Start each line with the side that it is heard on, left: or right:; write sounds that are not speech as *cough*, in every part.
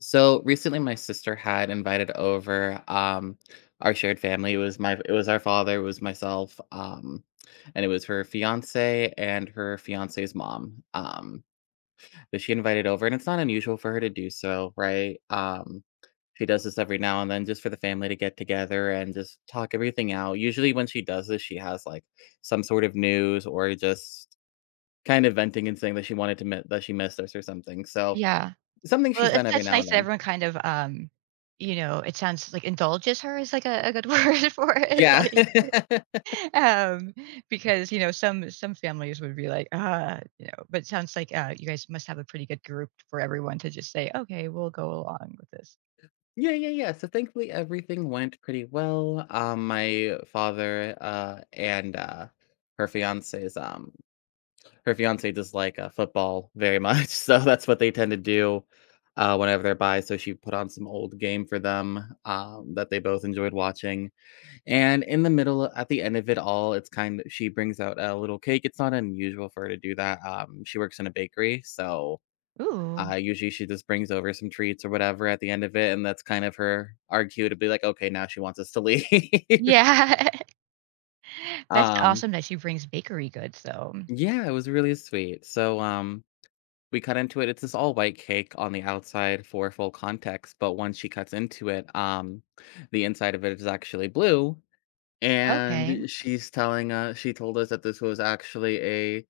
left: So recently, my sister had invited over our shared family. It was it was our father, it was myself, and it was her fiance and her fiance's mom that she invited over. And it's not unusual for her to do so, right? She does this every now and then just for the family to get together and just talk everything out. Usually, when she does this, she has like some sort of news or just kind of venting and saying that she wanted to mi- that she missed us or something. So
right: Yeah.
left: something she's
right: Well,
left: done
right: it's
left: every
right: that's
left: now and
right: nice that
left: then.
right: everyone kind of, you know, it sounds like indulges her is like a good *laughs* word for it,
left: Yeah.
right: like,
left: *laughs*
right: um, because, you know, some families would be like, "Ah," you know, but it sounds like, you guys must have a pretty good group for everyone to just say, "Okay, we'll go along with this."
left: Yeah, yeah, yeah. So thankfully everything went pretty well. My father, and, her fiance's, um her fiance does like, football very much, *laughs* so that's what they tend to do, whenever they're by, so she put on some old game for them, that they both enjoyed watching, and in the middle at the end of it all, it's kind of she brings out a little cake. It's not unusual for her to do that. She works in a bakery, so
right: Ooh.
left: uh, usually she just brings over some treats or whatever at the end of it, and that's kind of her our cue to be like, "Okay, now she wants us to leave." *laughs*
right: Yeah. *laughs* That's
left: Um,
right: awesome that she brings bakery goods though.
left: yeah, it was really sweet. So, we cut into it. It's this all white cake on the outside for full context, but once she cuts into it, the inside of it is actually blue.
right: Okay.
left: And she told us that this was actually a,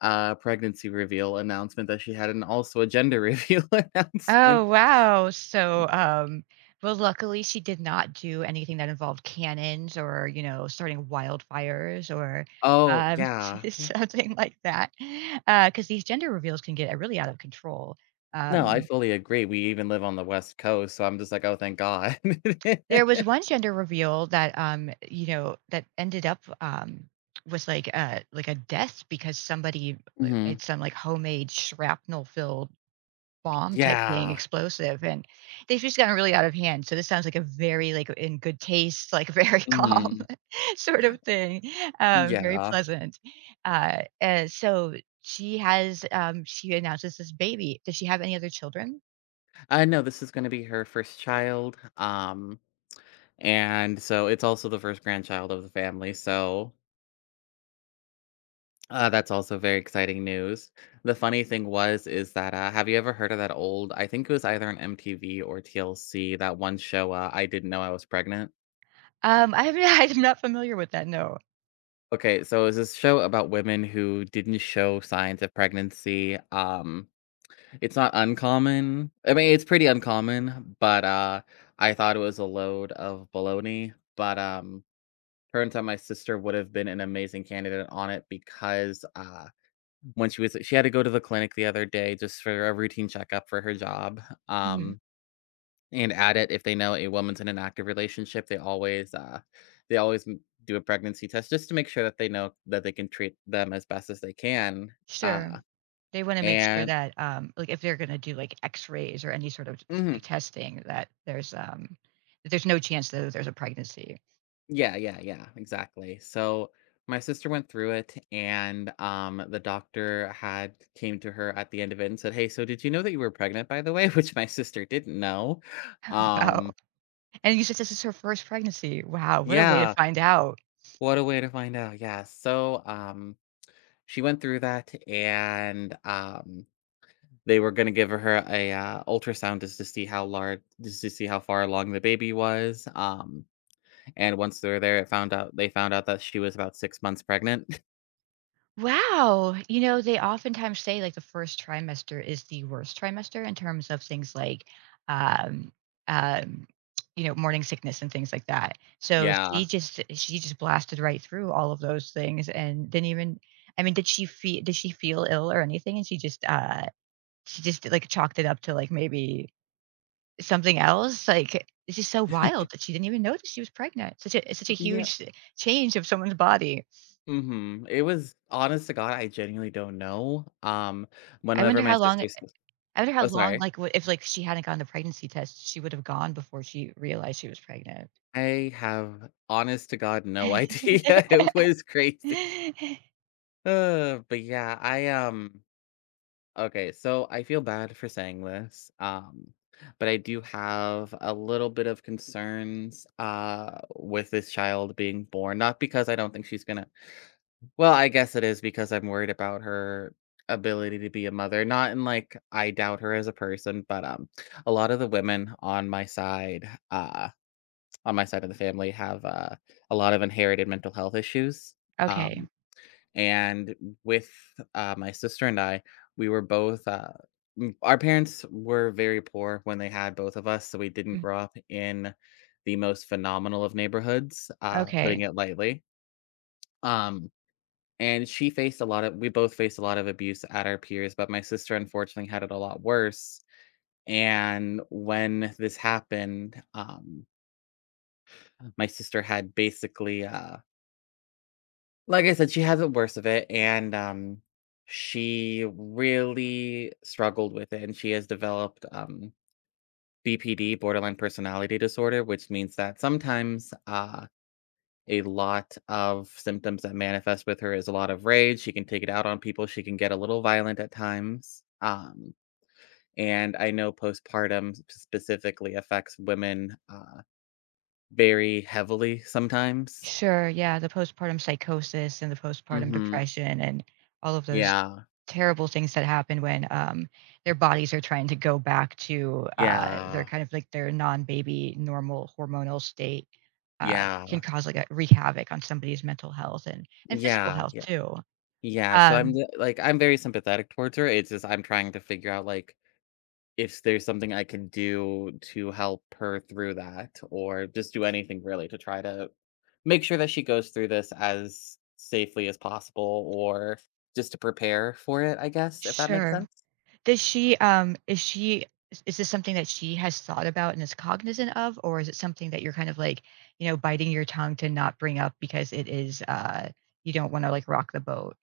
left: pregnancy reveal announcement that she had and also a gender *laughs* reveal announcement.
right: Oh, wow. So, well, luckily she did not do anything that involved cannons or, you know, starting wildfires or
left: Oh,
right: um,
left: yeah.
right: *laughs* something like that, because these gender reveals can get really out of control.
left: No, I
right: Um,
left: fully agree. We even live on the West Coast, so I'm just like, "Oh, thank God."
right: there
left: *laughs*
right: was one gender reveal that, you know, that ended up was like a death because somebody like,
left: Mhm.
right: made some like homemade shrapnel filled bomb type thing,
left: Yeah.
right: explosive, and they've just gotten really out of hand. So this sounds like a very like in good taste, like very *laughs* calm
left: Mhm.
right: *laughs* sort of thing, very
left: Yeah.
right: pleasant. And so she announces this baby. Does she have any other children?
left: I know this is gonna be her first child, and so it's also the first grandchild of the family, so, that's also very exciting news. The funny thing was is that, uh, have you ever heard of that old, I think it was either on MTV or TLC, that one show, I Didn't Know I Was Pregnant?
right: I haven't, *laughs* I'm not familiar with that. No.
left: Okay, so it's this show about women who didn't show signs of pregnancy. It's not uncommon. I mean, it's pretty uncommon, but I thought it was a load of baloney. But turns out my sister would have been an amazing candidate on it because when she was she had to go to the clinic the other day just for a routine checkup for her job.
right: Mhm.
left: Um, and add it if they know a woman's in an active relationship, they always m do a pregnancy test just to make sure that they know that they can treat them as best as they can,
right: Sure.
left: uh,
right: They wanna make sure
left: and
right: that, like, if they're gonna do, like, X-rays or any sort of just, like,
left: mhm.
right: testing that that there's no chance that there's a pregnancy.
left: Yeah, yeah, yeah, exactly. So, my sister went through it, and, the doctor had came to her at the end of it and said, "Hey, so did you know that you were pregnant, by the way?" *laughs* Which my sister didn't know.
right: Wow.
left: Um,
right: And you said this is her first pregnancy. Wow, what a way to
left: yeah,
right: find out.
left: what a way to find out, yeah. So, she went through that, and, um, they were gonna give her a, ultrasound just to see how far along the baby was, and once they were there, it found out they found out that she was about 6 months pregnant. *laughs*
right: Wow. You know, they oftentimes say like the first trimester is the worst trimester in terms of things like, um, um, you know, morning sickness and things like that. So she
left: Yeah.
right: just she just blasted right through all of those things and didn't even. I mean, did she feel ill or anything? And she just she just like chalked it up to like maybe something else. Like it's just so wild that she didn't even notice she was pregnant. Such a it's such a
left: Yeah.
right: huge change of someone's body.
left: Mhm. It was honest to God, I genuinely don't know.
right: I
left: Whenever
right: wonder
left: my
right: how long
left: sister's
right: I wonder how
left: Oh,
right: long,
left: sorry.
right: like, what if, like, she hadn't gotten the pregnancy test, she would have gone before she realized she was pregnant.
left: I have honest to God no idea. *laughs* It
right: *laughs*
left: was crazy. *sighs* But yeah, okay, so I feel bad for saying this, but I do have a little bit of concerns with this child being born. Not because I don't think she's gonna, well, I guess it is because I'm worried about her ability to be a mother. Not in like I doubt her as a person, but a lot of the women on my side of the family, have a lot of inherited mental health issues.
right: Okay.
left: Um, and with, my sister and I, we were both, m our parents were very poor when they had both of us, so we didn't
right: Mm,
left: grow up in the most phenomenal of neighborhoods,
right: okay.
left: putting it lightly. Um, and she faced a lot of we both faced a lot of abuse at our peers, but my sister unfortunately had it a lot worse. And when this happened, my sister had basically, like I said, she has it worse of it, and, she really struggled with it, and she has developed, BPD, borderline personality disorder, which means that sometimes, a lot of symptoms that manifest with her is a lot of rage, she can take it out on people, she can get a little violent at times, and I know postpartum specifically affects women, very heavily sometimes.
right: Sure, yeah, the postpartum psychosis and the postpartum
left: Mhm.
right: depression and all of those
left: Yeah.
right: terrible things that happen when, their bodies are trying to go back to, their
left: Yeah.
right: kind of, like, their non-baby normal hormonal state, uh, can
left: Yeah.
right: cause, like, a wreak havoc on somebody's mental health and physical
left: Yeah,
right: health
left: yeah,
right: too.
left: yeah, so
right: Um.
left: I'm very sympathetic towards her, it's just I'm trying to figure out, like, if there's something I can do to help her through that or just do anything really to try to make sure that she goes through this as safely as possible or just to prepare for it, I guess, if that makes
right: Sure.
left: sense?
right: Does she, is she is this something that she has thought about and is cognizant of, or is it something that you're kind of like, you know, biting your tongue to not bring up because it is, you don't wanna, like, rock the boat?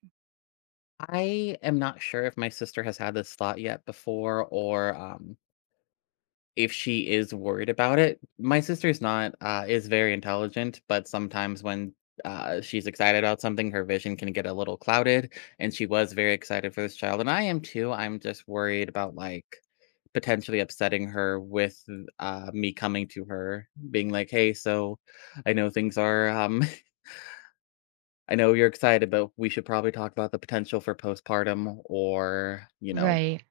left: I am not sure if my sister has had this thought yet before, if she is worried about it. My sister's not, is very intelligent, but sometimes when, she's excited about something, her vision can get a little clouded, and she was very excited for this child, and I am too. I'm just worried about, like, potentially upsetting her with, me coming to her, being like, "Hey, so I know things are, *laughs* I know you're excited, but we should probably talk about the potential for postpartum or," you know,
right: Right.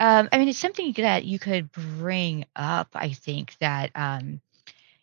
right: I mean, it's something that you could bring up, I think that,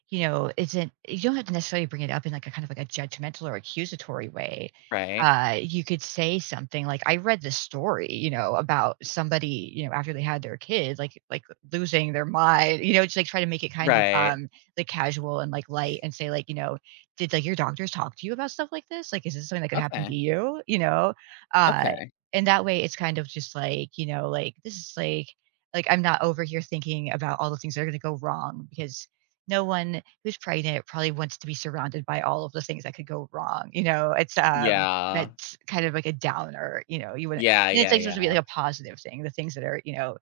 right: you know, isn't you don't have to necessarily bring it up in like a kind of like a judgmental or accusatory way.
left: right?
right: You could say something like, I read this story, you know, about somebody, you know, after they had their kids, like losing their mind, you know, just like try to make it kind of
left: Right. Right.
right: like casual and like light and say, like, you know, did like your doctors talk to you about stuff like this? Like, is this something that could happen to
left: Okay,
right: you? You know? Uh
left: okay.
right: and that way it's kind of just like, you know, like this is like I'm not over here thinking about all the things that are gonna go wrong because no one who's pregnant probably wants to be surrounded by all of the things that could go wrong, you know? It's,
left: Yeah.
right: that's kind of like a downer, you know? You wouldn't,
left: Yeah,
right: and it's,
left: yeah,
right: like, supposed to be, like,
left: yeah,
right: a positive thing, the things that are, you know,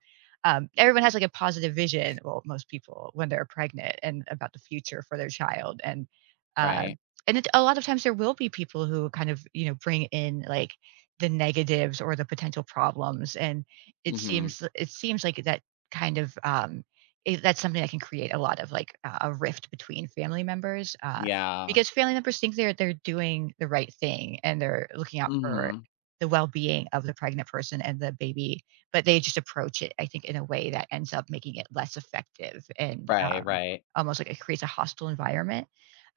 right: everyone has, like, a positive vision, well, most people, when they're pregnant and about the future for their child, uh
left: right.
right: and it a lot of times there will be people who kind of, you know, bring in, like, the negatives or the potential problems, and it
left: Mhm.
right: seems it seems like that kind of, it, that's something that can create a lot of like a rift between family members
left: Yeah.
right: because family members think they're doing the right thing and they're looking out for
left: Mhm.
right: the well-being of the pregnant person and the baby, but they just approach it, I think, in a way that ends up making it less effective and
left: Right, right.
right: almost like it creates a hostile environment,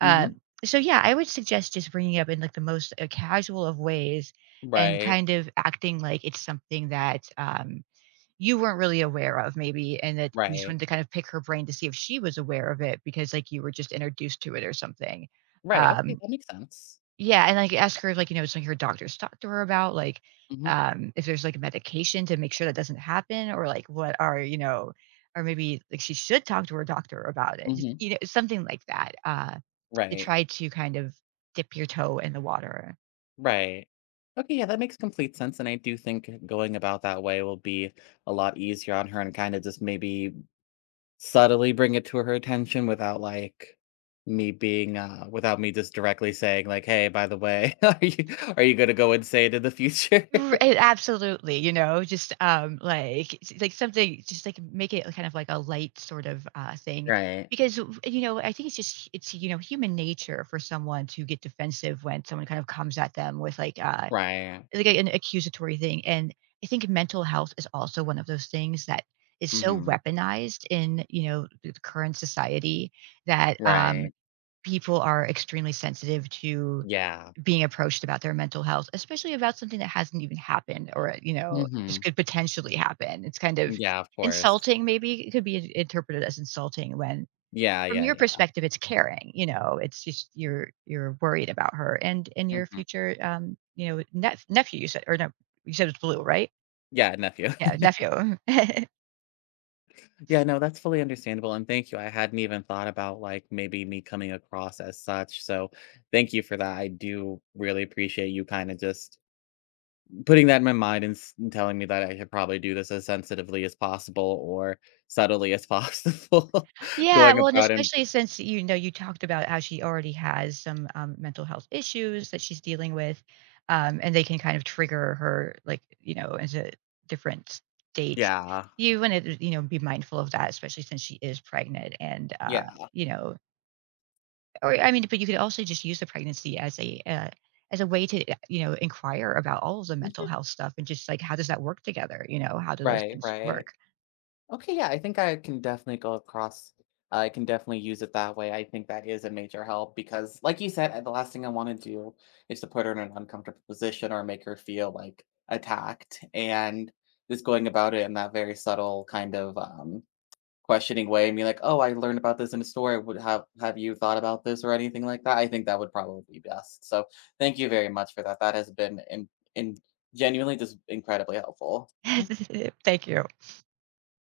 left: Mhm.
right: um, so yeah, I would suggest just bringing it up in like the most casual of ways and
left: Right,
right: kind of acting like it's something that you weren't really aware of maybe and that you just
left: right,
right: wanted to kind of pick her brain to see if she was aware of it because like you were just introduced to it or something.
left: right, okay,
right: um
left: that makes sense.
right: yeah, and like ask her if, like, you know, something her doctors talked to her about, like,
left: Mhm,
right: if there's like medication to make sure that doesn't happen, or like what are, you know, or maybe like she should talk to her doctor about it, just,
left: mhm.
right: you know, something like that, to
left: Right,
right: try to kind of dip your toe in the water.
left: right. Okay, yeah, that makes complete sense, and I do think going about that way will be a lot easier on her and kinda just maybe subtly bring it to her attention without, like, without me just directly saying, like, "Hey, by the way, *laughs* are you gonna go and insane in the future?"
right: R
left: *laughs*
right: a Absolutely, you know, just, like s like something just, like, make it kind of like a light sort of, thing,
left: Right,
right: because, w you know, I think it's just it's, you know, human nature for someone to get defensive when someone kind of comes at them with,
left: right.
right: like, an accusatory thing, and I think mental health is also one of those things that is so
left: Mhm.
right: weaponized in, you know, the current society that,
left: Right.
right: people are extremely sensitive to
left: Yeah.
right: being approached about their mental health, especially about something that hasn't even happened or, you know, just
left: Mhm.
right: could potentially happen. It's kind of
left: Yeah, of course.
right: insulting, maybe it could be interpreted as insulting when
left: Yeah,
right: from
left: yeah,
right: your
left: yeah.
right: perspective it's caring, you know, it's just you're worried about her and your
left: Mhm.
right: future you know, nephew you said, or no, you said it's blue, right?
left: Yeah, nephew.
right: Yeah,
left: *laughs*
right: nephew. *laughs*
left: Yeah, no, that's fully understandable, and thank you. I hadn't even thought about, like, maybe me coming across as such, so thank you for that. I do really appreciate you kinda just putting that in my mind and s and telling me that I should probably do this as sensitively as possible or subtly as possible *laughs*
right: Yeah,
left: going
right: well, and
left: about, and
right: especially since, you know, you talked about how she already has some, mental health issues that she's dealing with, and they can kind of trigger her, like, you know, into different states.
left: yeah.
right: You wanna, you know, be mindful of that, especially since she is pregnant and,
left: Yeah.
right: you know, or, I mean, but you could also just use the pregnancy as a way to, you know, inquire about all of the mental
left: Mhm.
right: health stuff and just, like, how does that work together, you know? How do those
left: Right,
right: things
left: right.
right: work?
left: Okay, yeah, I think I can definitely go across. Uh, I can definitely use it that way. I think that is a major help because, like you said, the last thing I want to do is to put her in an uncomfortable position or make her feel like attacked. And just going about it in that very subtle kind of questioning way, and be like, "Oh, I learned about this in a story. Would Have you thought about this or anything like that?" I think that would probably be best. So, thank you very much for that. That has been in genuinely just incredibly helpful.
right: *laughs* Thank you.